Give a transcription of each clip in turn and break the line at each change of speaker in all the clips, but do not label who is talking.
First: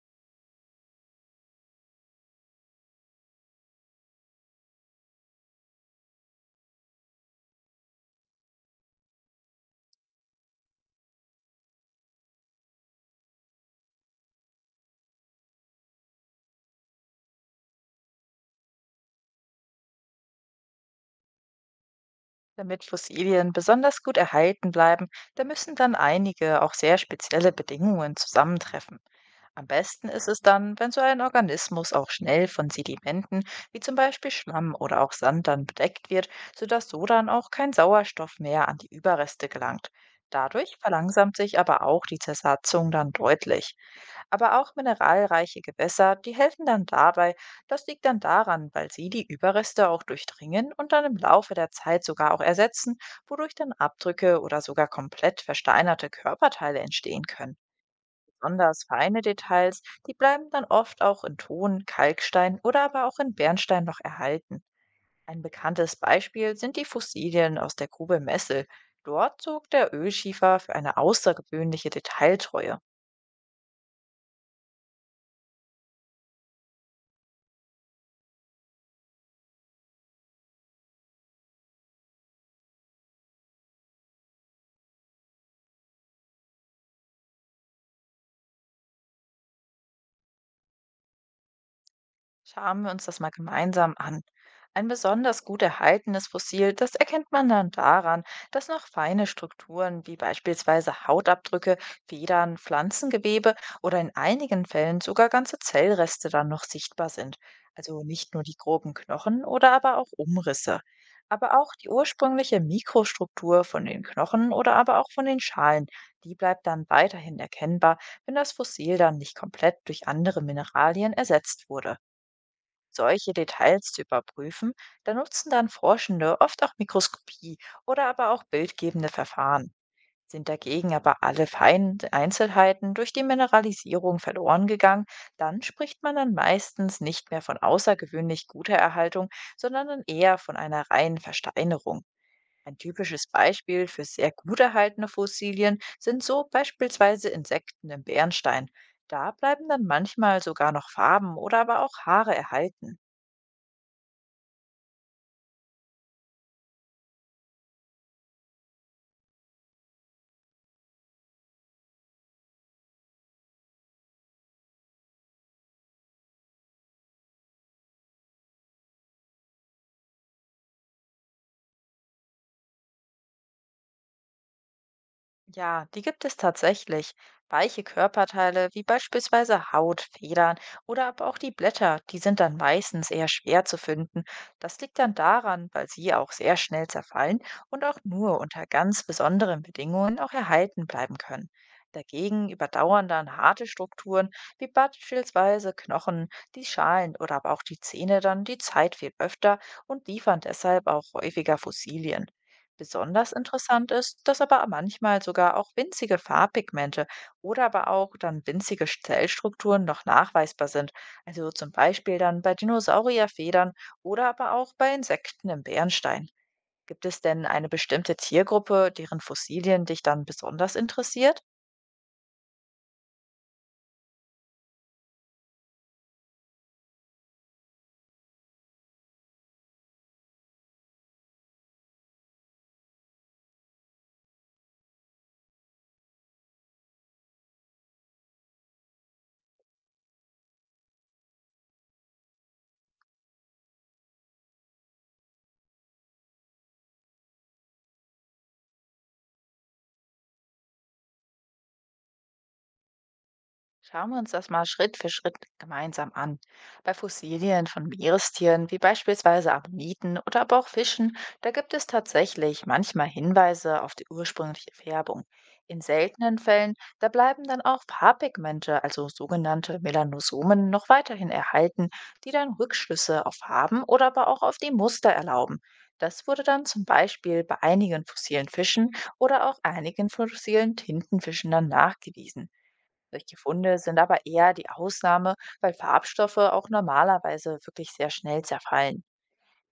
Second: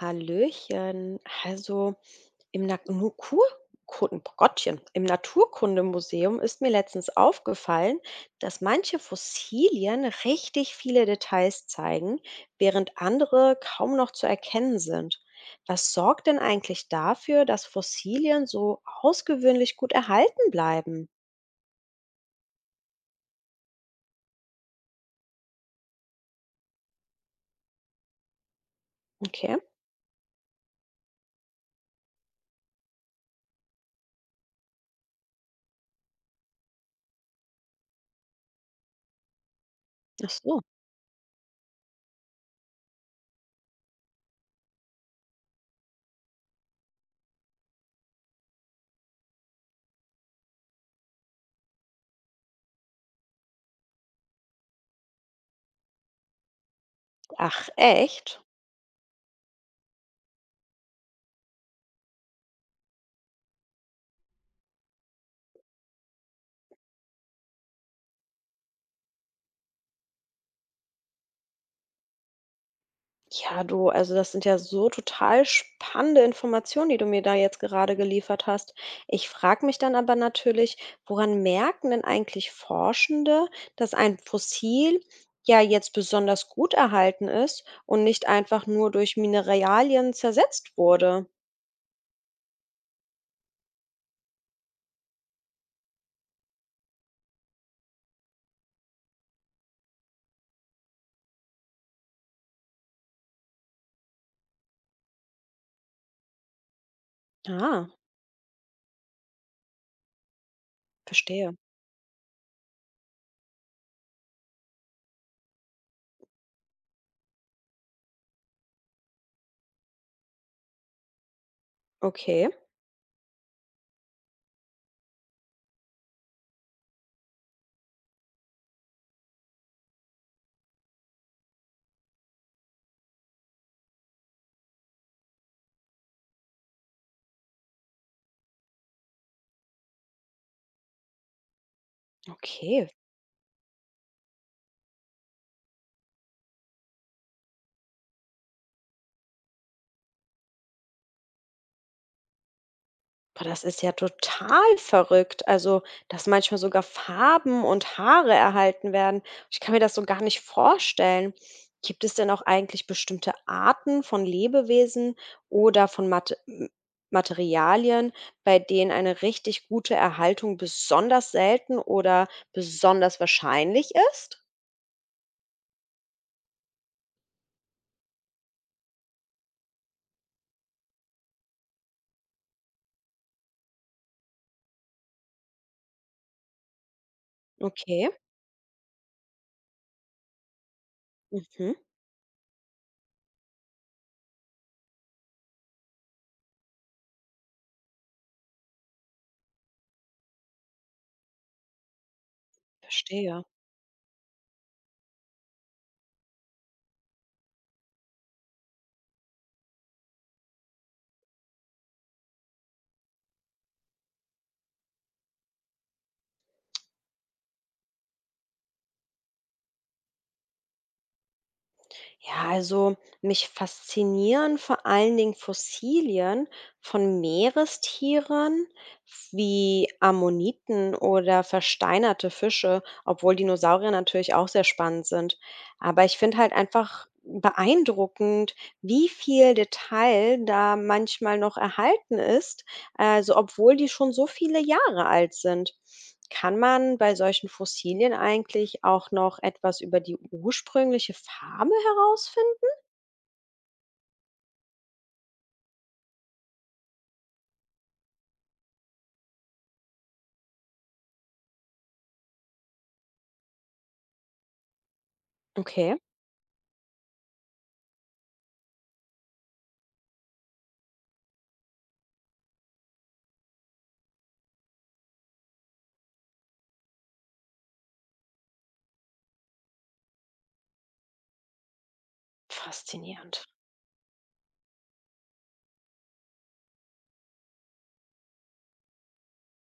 Hallöchen. Also im Gottchen, im Naturkundemuseum ist mir letztens aufgefallen, dass manche Fossilien richtig viele Details zeigen, während andere kaum noch zu erkennen sind. Was sorgt denn eigentlich dafür, dass Fossilien so ausgewöhnlich gut erhalten bleiben?
Damit Fossilien besonders gut erhalten bleiben, da müssen dann einige auch sehr spezielle Bedingungen zusammentreffen.
Okay.
Am besten ist es dann, wenn so ein Organismus auch schnell von Sedimenten wie zum Beispiel Schlamm oder auch Sand dann bedeckt wird, sodass so dann auch kein Sauerstoff mehr an die Überreste gelangt.
Ach so.
Dadurch verlangsamt sich aber auch die Zersatzung dann deutlich. Aber auch mineralreiche Gewässer, die helfen dann dabei. Das liegt dann daran, weil sie die Überreste auch durchdringen und dann im Laufe der Zeit sogar auch ersetzen, wodurch dann Abdrücke oder sogar komplett versteinerte Körperteile entstehen können.
Ach, echt?
Besonders feine Details, die bleiben dann oft auch in Ton, Kalkstein oder aber auch in Bernstein noch erhalten. Ein bekanntes Beispiel sind die Fossilien aus der Grube Messel. Dort zog der Ölschiefer für eine außergewöhnliche Detailtreue.
Ja, du, also das sind ja so total spannende Informationen, die du mir da jetzt gerade geliefert hast. Ich frage mich dann aber natürlich, woran merken denn eigentlich Forschende, dass ein Fossil ja jetzt besonders gut erhalten ist und nicht einfach nur durch Mineralien zersetzt wurde?
Schauen wir uns das mal gemeinsam an. Ein besonders gut erhaltenes Fossil, das erkennt man dann daran, dass noch feine Strukturen wie beispielsweise Hautabdrücke, Federn, Pflanzengewebe oder in einigen Fällen sogar ganze Zellreste dann noch sichtbar sind.
Ah,
Also nicht nur die groben Knochen oder aber auch Umrisse.
verstehe.
Aber auch die ursprüngliche Mikrostruktur von den Knochen oder aber auch von den Schalen, die bleibt dann weiterhin erkennbar, wenn das Fossil dann nicht komplett durch andere Mineralien ersetzt wurde.
Okay,
Solche Details zu überprüfen, da nutzen dann Forschende oft auch Mikroskopie oder aber auch bildgebende Verfahren. Sind dagegen aber alle feinen Einzelheiten durch die Mineralisierung verloren gegangen, dann spricht man dann meistens nicht mehr von außergewöhnlich guter Erhaltung, sondern dann eher von einer reinen Versteinerung. Ein
okay.
typisches Beispiel für sehr gut erhaltene Fossilien sind so beispielsweise Insekten im Bernstein. Da bleiben dann manchmal sogar noch Farben oder aber auch Haare erhalten.
Boah, das ist ja total verrückt. Also, dass manchmal sogar Farben und Haare erhalten werden. Ich kann mir das so gar nicht vorstellen. Gibt es denn auch eigentlich bestimmte Arten von Lebewesen oder von Materialien, bei denen eine richtig gute Erhaltung besonders selten oder besonders wahrscheinlich ist?
Ja, die gibt es tatsächlich. Weiche Körperteile wie beispielsweise Haut, Federn oder aber auch die Blätter, die sind dann meistens eher schwer zu finden. Das liegt dann daran, weil sie auch sehr schnell zerfallen und auch
Okay,
nur unter ganz besonderen Bedingungen auch erhalten bleiben können.
mhm,
Dagegen überdauern dann harte Strukturen wie beispielsweise Knochen, die Schalen oder aber auch die Zähne dann die Zeit viel öfter und liefern deshalb auch häufiger Fossilien. Besonders
verstehe.
interessant ist, dass aber manchmal sogar auch winzige Farbpigmente oder aber auch dann winzige Zellstrukturen noch nachweisbar sind. Also zum Beispiel dann bei Dinosaurierfedern oder aber auch bei Insekten im Bärenstein. Gibt es denn eine bestimmte Tiergruppe, deren Fossilien dich dann besonders interessiert?
Ja, also mich faszinieren vor allen Dingen Fossilien von Meerestieren wie Ammoniten oder versteinerte Fische, obwohl Dinosaurier natürlich auch sehr spannend sind. Aber ich finde halt einfach beeindruckend, wie viel Detail da manchmal noch erhalten ist, also, obwohl die schon so viele Jahre alt sind, kann man bei solchen Fossilien eigentlich auch noch etwas über die ursprüngliche Farbe herausfinden?
Schauen wir uns das mal Schritt für Schritt gemeinsam an. Bei Fossilien von Meerestieren, wie beispielsweise Ammoniten oder aber auch Fischen, da gibt es tatsächlich manchmal Hinweise auf die ursprüngliche Färbung. In
Okay,
seltenen Fällen, da bleiben dann auch Farbpigmente, also sogenannte Melanosomen, noch weiterhin erhalten, die dann Rückschlüsse auf Farben oder aber auch auf die Muster erlauben. Das wurde dann zum Beispiel bei einigen fossilen Fischen oder auch einigen fossilen Tintenfischen dann nachgewiesen. Solche
faszinierend.
Funde sind aber eher die Ausnahme, weil Farbstoffe auch normalerweise wirklich sehr schnell zerfallen.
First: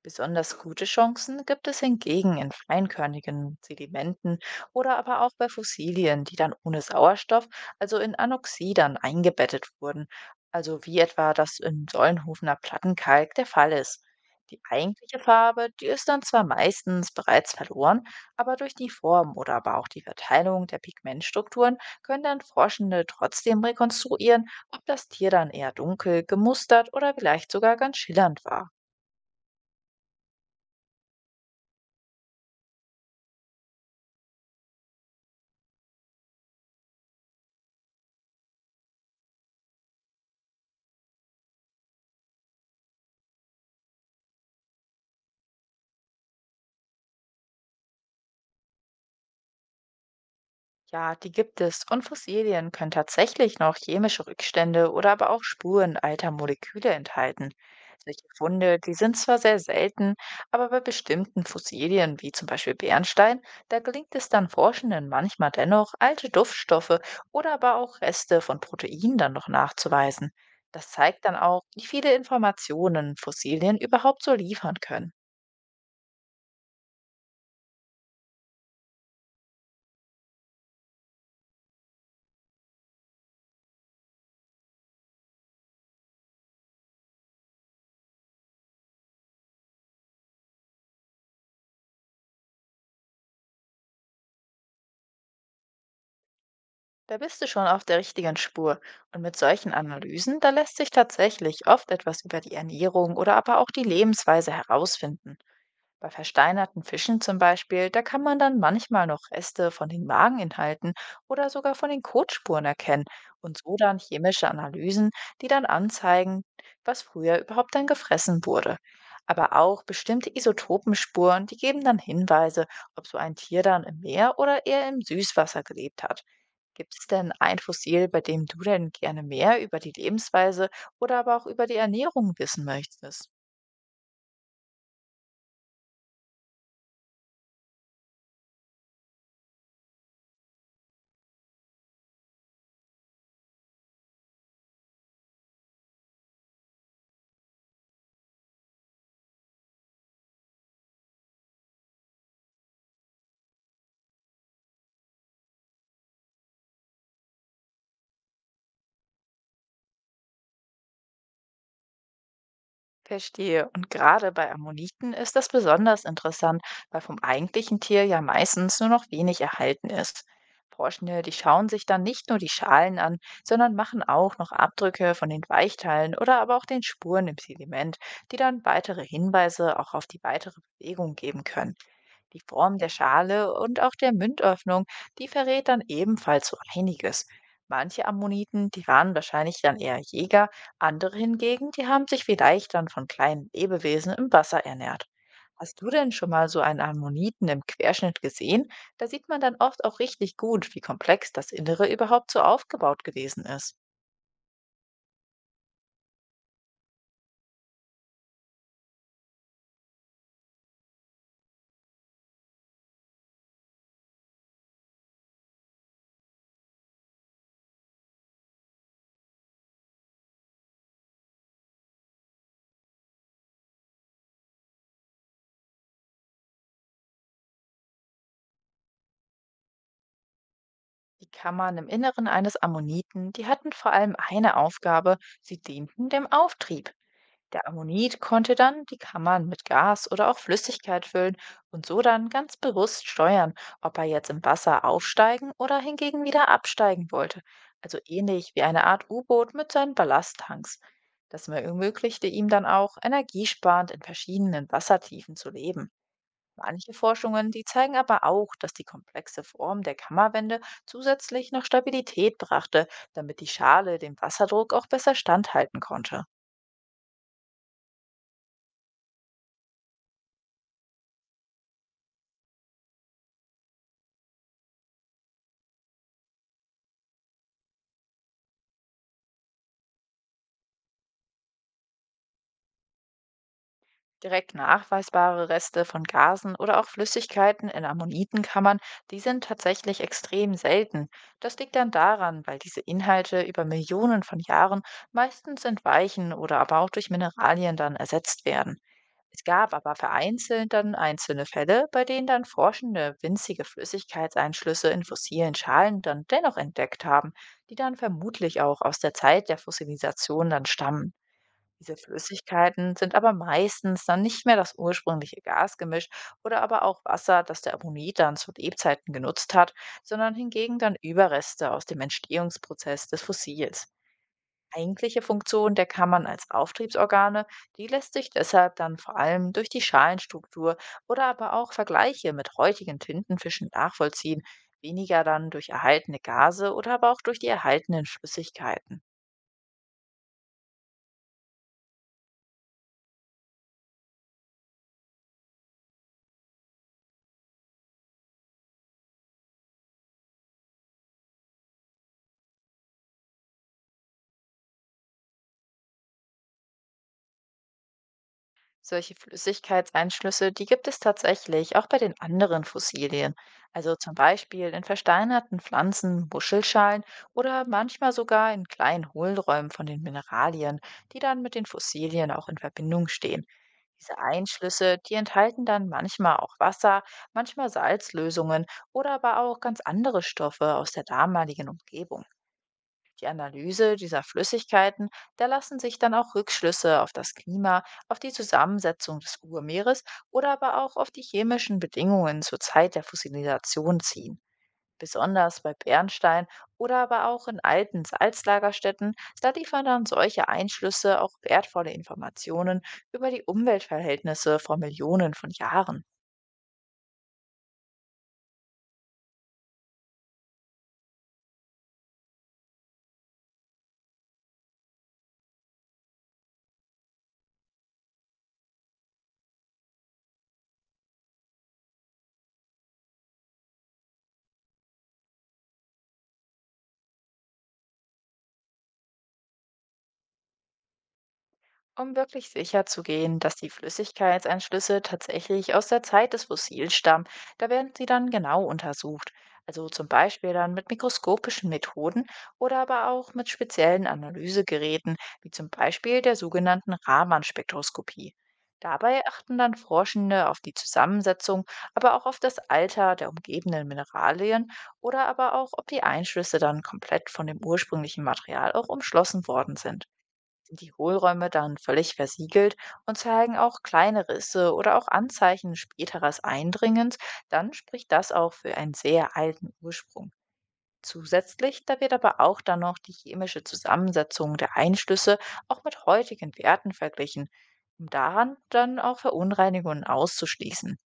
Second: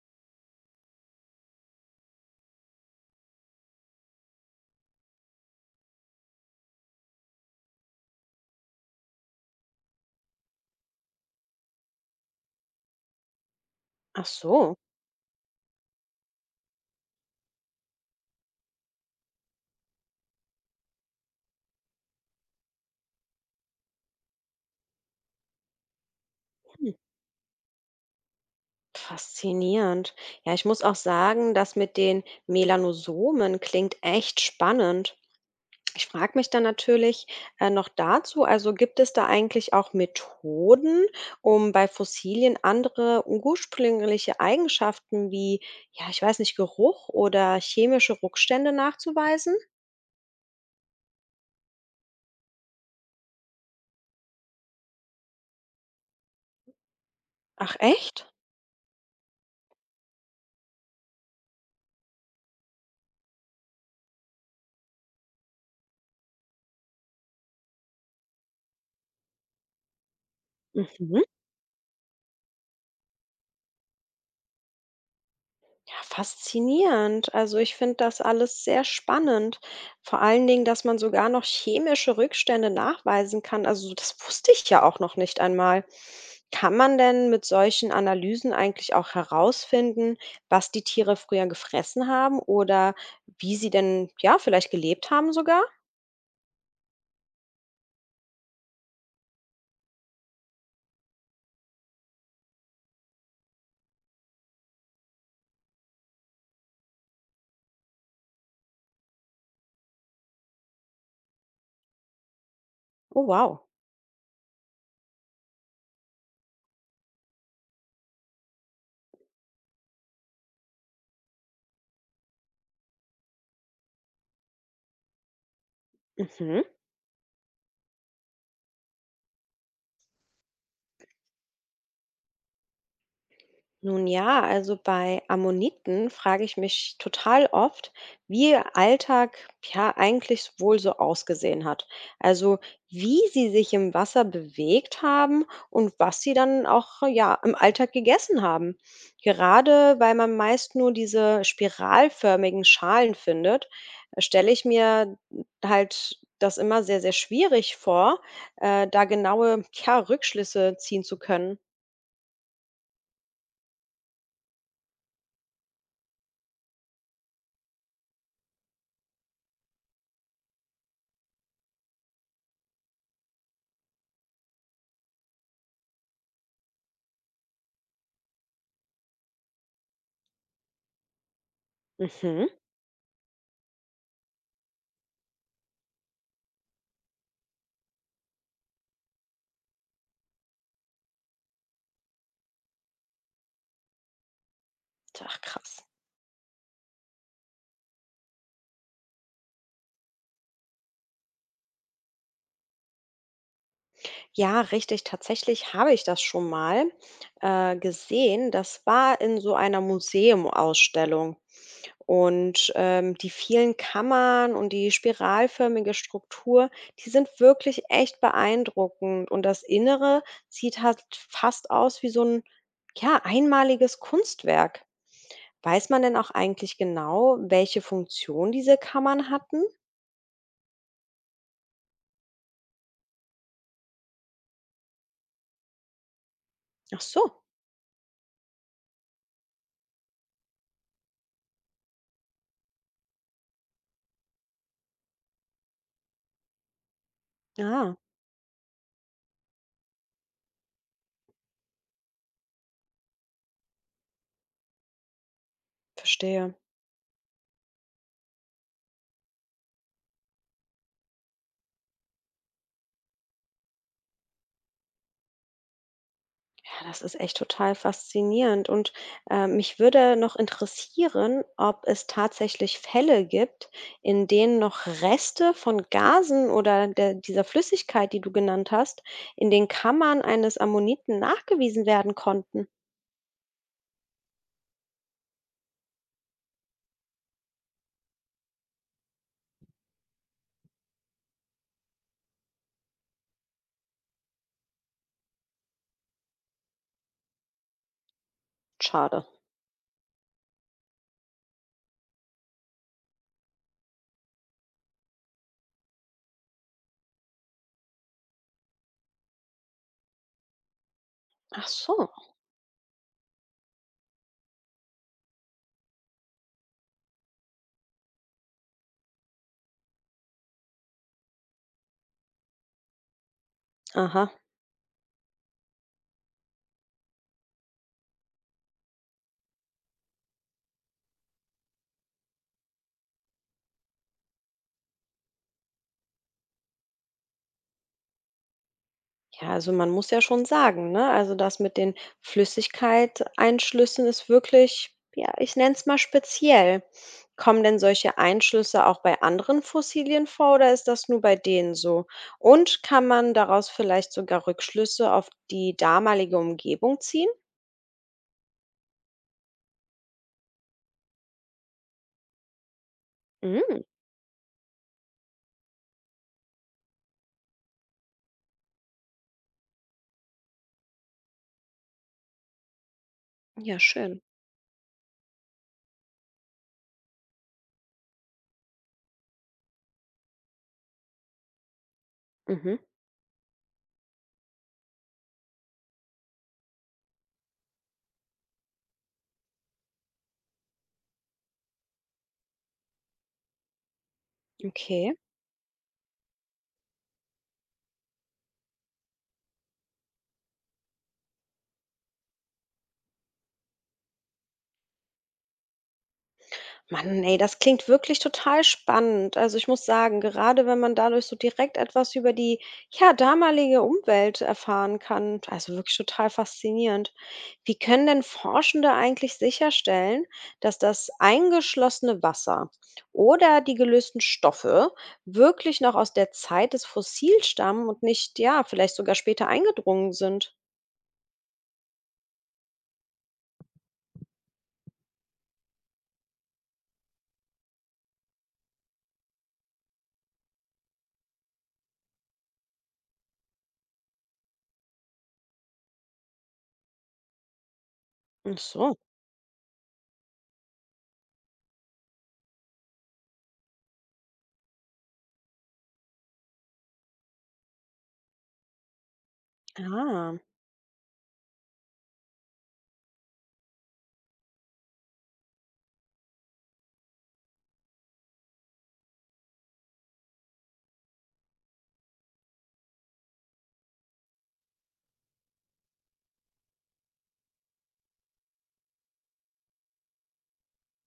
Besonders gute Chancen gibt es hingegen in feinkörnigen Sedimenten oder aber auch bei Fossilien, die dann ohne Sauerstoff, also in Anoxidern, eingebettet wurden, also wie etwa das in Sollenhofener Plattenkalk der Fall ist.
Ach
Die
so,
eigentliche Farbe, die ist dann zwar meistens bereits verloren, aber durch die Form oder aber auch die Verteilung der Pigmentstrukturen können dann Forschende trotzdem rekonstruieren, ob das Tier dann eher dunkel, gemustert
hm,
oder vielleicht sogar ganz schillernd war.
faszinierend. Ja, ich muss auch sagen, das mit den Melanosomen klingt echt spannend. Ich frage mich dann natürlich, noch dazu, also gibt es da eigentlich auch Methoden, um bei Fossilien andere ursprüngliche Eigenschaften wie, ja, ich weiß nicht, Geruch oder chemische Rückstände nachzuweisen?
Ja, die gibt es. Und Fossilien können tatsächlich noch chemische Rückstände oder aber auch Spuren alter Moleküle enthalten.
Ach
Solche
echt?
Funde, die sind zwar sehr selten, aber bei bestimmten Fossilien, wie zum Beispiel Bernstein, da gelingt es dann Forschenden manchmal dennoch, alte Duftstoffe oder aber auch Reste von Proteinen dann noch nachzuweisen. Das
Mhm.
zeigt dann auch, wie viele Informationen Fossilien überhaupt so liefern können.
Ja, faszinierend. Also ich finde das alles sehr spannend. Vor allen Dingen, dass man sogar noch chemische Rückstände nachweisen kann. Also das wusste ich ja auch noch nicht einmal. Kann man denn mit solchen Analysen eigentlich auch herausfinden, was die Tiere früher gefressen haben oder wie sie denn ja vielleicht gelebt haben sogar?
Da bist du schon auf der richtigen Spur. Und mit solchen Analysen, da lässt sich tatsächlich oft etwas über die Ernährung oder aber auch die Lebensweise herausfinden. Bei versteinerten Fischen zum Beispiel, da kann man dann manchmal noch Reste von den Mageninhalten oder sogar von den Kotspuren erkennen
Oh
und
wow.
so dann chemische Analysen, die dann anzeigen, was früher überhaupt dann gefressen wurde. Aber auch bestimmte Isotopenspuren, die geben dann Hinweise, ob so ein Tier dann im Meer oder eher im Süßwasser gelebt hat.
Mhm.
Gibt es denn ein Fossil, bei dem du denn gerne mehr über die Lebensweise oder aber auch über die Ernährung wissen möchtest?
Nun ja, also bei Ammoniten frage ich mich total oft, wie ihr Alltag ja eigentlich wohl so ausgesehen hat. Also wie sie sich im Wasser bewegt haben und was sie dann auch ja im Alltag gegessen haben. Gerade weil man meist nur diese spiralförmigen Schalen findet, stelle ich mir halt das immer sehr, sehr schwierig vor, da genaue, ja, Rückschlüsse ziehen zu können.
Verstehe. Und gerade bei Ammoniten ist das besonders interessant, weil vom eigentlichen Tier ja meistens nur noch wenig erhalten ist. Forschende, die schauen sich dann nicht nur die Schalen an, sondern machen auch noch Abdrücke von den Weichteilen oder aber auch den Spuren im Sediment, die dann weitere Hinweise auch auf die weitere Bewegung geben können. Die
Mhm.
Form der Schale und auch der Mündöffnung, die verrät dann ebenfalls so einiges. Manche Ammoniten, die waren wahrscheinlich dann eher Jäger, andere hingegen, die haben sich vielleicht dann von kleinen Lebewesen im Wasser ernährt.
Ach
Hast
krass.
du denn schon mal so einen Ammoniten im Querschnitt gesehen? Da sieht man dann oft auch richtig gut, wie komplex das Innere überhaupt so aufgebaut gewesen ist.
Ja, richtig. Tatsächlich habe ich das schon mal gesehen. Das war in so einer Museumausstellung. Und die vielen Kammern und die spiralförmige Struktur, die sind wirklich echt beeindruckend. Und das Innere sieht halt fast aus wie so ein, ja, einmaliges Kunstwerk. Weiß man denn auch eigentlich genau, welche Funktion diese Kammern hatten?
Die Kammern im Inneren eines Ammoniten, die hatten vor allem eine Aufgabe, sie dienten dem Auftrieb.
Ach so,
Der Ammonit konnte dann die Kammern mit Gas oder auch Flüssigkeit füllen und so dann ganz bewusst steuern, ob er jetzt im Wasser aufsteigen oder hingegen wieder absteigen wollte.
ja,
Also ähnlich wie eine Art U-Boot mit seinen Ballasttanks. Das ermöglichte ihm dann auch, energiesparend in verschiedenen Wassertiefen zu leben.
verstehe.
Manche Forschungen, die zeigen aber auch, dass die komplexe Form der Kammerwände zusätzlich noch Stabilität brachte, damit die Schale dem Wasserdruck auch besser standhalten konnte.
Ja, das ist echt total faszinierend und, mich würde noch interessieren, ob es tatsächlich Fälle gibt, in denen noch Reste von Gasen oder der dieser Flüssigkeit, die du genannt hast, in den Kammern eines Ammoniten nachgewiesen werden konnten.
Direkt nachweisbare Reste von Gasen oder auch Flüssigkeiten in Ammonitenkammern, die sind tatsächlich extrem selten. Das liegt dann daran, weil diese Inhalte über Millionen von Jahren meistens entweichen oder aber auch durch Mineralien dann ersetzt werden.
Schade.
Es gab aber vereinzelt dann einzelne Fälle, bei denen dann Forschende winzige Flüssigkeitseinschlüsse in fossilen Schalen dann dennoch entdeckt haben, die dann vermutlich auch aus der Zeit der Fossilisation dann stammen.
Ach
Diese
so.
Flüssigkeiten sind aber meistens dann nicht mehr das ursprüngliche Gasgemisch oder aber auch Wasser, das der Ammonit dann zu Lebzeiten genutzt hat, sondern hingegen dann Überreste aus dem Entstehungsprozess des Fossils.
Aha.
Eigentliche Funktion der Kammern als Auftriebsorgane, die lässt sich deshalb dann vor allem durch die Schalenstruktur oder aber auch Vergleiche mit heutigen Tintenfischen nachvollziehen, weniger dann durch erhaltene Gase oder aber auch durch die erhaltenen Flüssigkeiten.
Ja, also man muss ja schon sagen, ne? Also das mit den Flüssigkeit-Einschlüssen ist wirklich, ja, ich nenne es mal speziell. Kommen denn solche Einschlüsse auch bei anderen Fossilien vor oder ist das nur bei denen so? Und kann man daraus vielleicht sogar Rückschlüsse auf die damalige Umgebung ziehen?
Solche Flüssigkeitseinschlüsse, die gibt es tatsächlich auch bei den anderen Fossilien.
Mm,
Also zum Beispiel in versteinerten Pflanzen, Muschelschalen oder manchmal sogar in kleinen Hohlräumen von den Mineralien, die dann mit den Fossilien auch in Verbindung stehen.
ja,
Diese
schön.
Einschlüsse, die enthalten dann manchmal auch Wasser, manchmal Salzlösungen oder aber auch ganz andere Stoffe aus der damaligen Umgebung.
Mhm,
Die Analyse dieser Flüssigkeiten, da lassen sich dann auch Rückschlüsse auf das Klima, auf die Zusammensetzung des Urmeeres oder aber auch auf die chemischen Bedingungen zur Zeit der Fossilisation ziehen.
okay.
Besonders bei Bernstein oder aber auch in alten Salzlagerstätten, da liefern dann solche Einschlüsse auch wertvolle Informationen über die Umweltverhältnisse vor Millionen von Jahren.
Mann, ey, das klingt wirklich total spannend. Also ich muss sagen, gerade wenn man dadurch so direkt etwas über die, ja, damalige Umwelt erfahren kann, also wirklich total faszinierend. Wie können denn Forschende eigentlich sicherstellen, dass das eingeschlossene Wasser oder die gelösten Stoffe wirklich noch aus der Zeit des Fossils stammen und nicht, ja, vielleicht sogar später eingedrungen sind?
Um wirklich sicherzugehen, dass die Flüssigkeitseinschlüsse tatsächlich aus der Zeit des Fossils stammen, da werden sie dann genau untersucht. Also zum Beispiel dann mit mikroskopischen Methoden oder aber auch mit speziellen Analysegeräten, wie zum Beispiel der sogenannten Raman-Spektroskopie.
Ach so.
Dabei achten dann Forschende auf die Zusammensetzung, aber auch auf das Alter der umgebenden Mineralien oder aber auch, ob die Einschlüsse dann komplett von dem ursprünglichen Material auch umschlossen worden sind.
Ah.
Sind die Hohlräume dann völlig versiegelt und zeigen auch kleine Risse oder auch Anzeichen späteres Eindringens, dann spricht das auch für einen sehr alten Ursprung. Zusätzlich, da wird aber auch dann noch die chemische Zusammensetzung der Einschlüsse auch mit heutigen Werten verglichen, um daran dann auch Verunreinigungen auszuschließen.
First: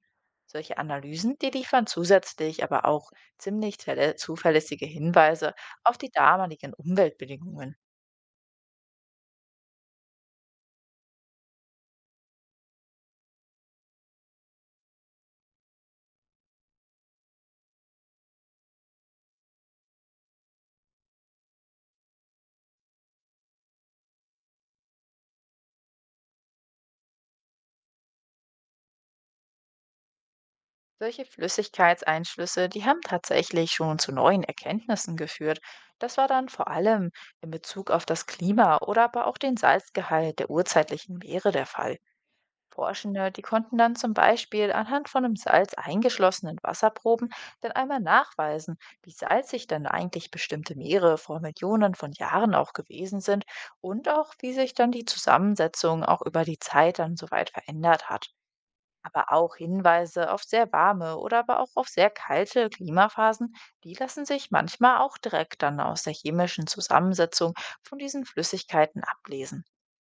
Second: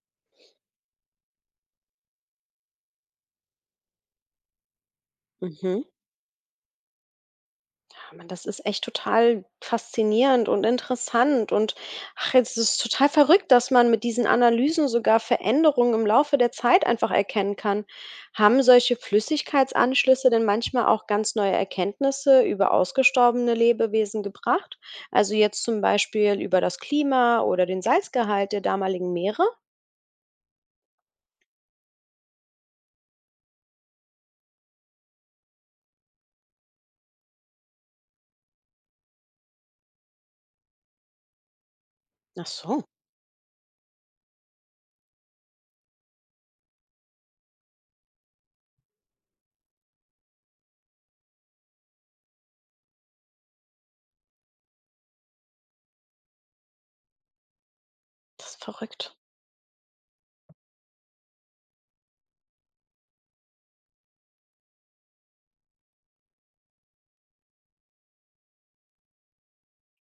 Solche Analysen, die liefern zusätzlich aber auch ziemlich zuverlässige Hinweise
Mhm.
auf die damaligen Umweltbedingungen.
Mann, das ist echt total faszinierend und interessant und ach, jetzt ist es total verrückt, dass man mit diesen Analysen sogar Veränderungen im Laufe der Zeit einfach erkennen kann. Haben solche Flüssigkeitsanschlüsse denn manchmal auch ganz neue Erkenntnisse über ausgestorbene Lebewesen gebracht? Also jetzt zum Beispiel über das Klima oder den Salzgehalt der damaligen Meere?
Solche Flüssigkeitseinschlüsse, die haben tatsächlich schon zu neuen Erkenntnissen geführt. Das war dann vor allem in Bezug auf das Klima oder aber auch den Salzgehalt der urzeitlichen Meere der Fall.
Ach so,
Forschende, die konnten dann zum Beispiel anhand von im Salz eingeschlossenen Wasserproben dann einmal nachweisen, wie salzig dann eigentlich bestimmte Meere vor Millionen von Jahren auch gewesen sind und auch wie sich dann die Zusammensetzung auch über die Zeit dann soweit verändert hat.
das ist verrückt.
Aber auch Hinweise auf sehr warme oder aber auch auf sehr kalte Klimaphasen, die lassen sich manchmal auch direkt dann aus der chemischen Zusammensetzung von diesen Flüssigkeiten ablesen.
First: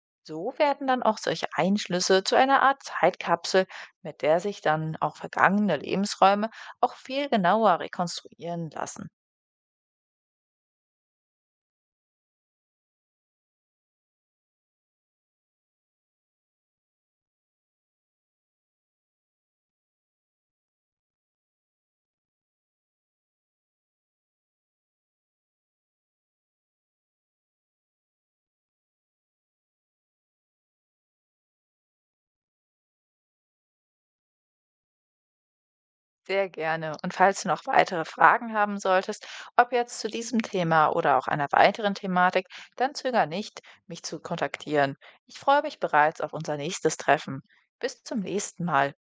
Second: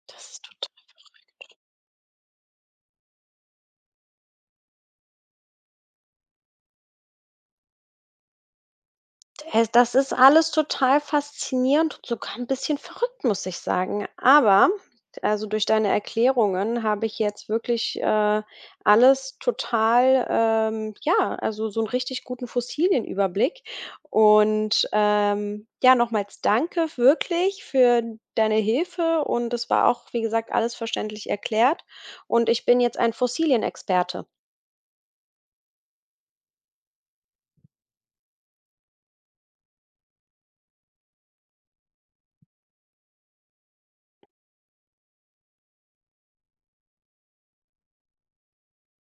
Das ist
So werden dann auch solche Einschlüsse zu einer Art Zeitkapsel, mit der sich dann auch vergangene Lebensräume auch viel genauer rekonstruieren lassen.
Das ist alles total faszinierend und sogar ein bisschen verrückt, muss ich sagen. Aber also, durch deine Erklärungen habe ich jetzt wirklich, alles total, ja, also, so einen richtig guten Fossilienüberblick. Und, ja, nochmals danke wirklich für deine Hilfe und es war auch, wie gesagt, alles verständlich erklärt und ich bin jetzt ein Fossilienexperte.
Sehr gerne. Und falls du noch weitere Fragen haben solltest, ob jetzt zu diesem Thema oder auch einer weiteren Thematik, dann zöger nicht, mich zu kontaktieren. Ich freue mich bereits auf unser nächstes Treffen. Bis zum nächsten Mal.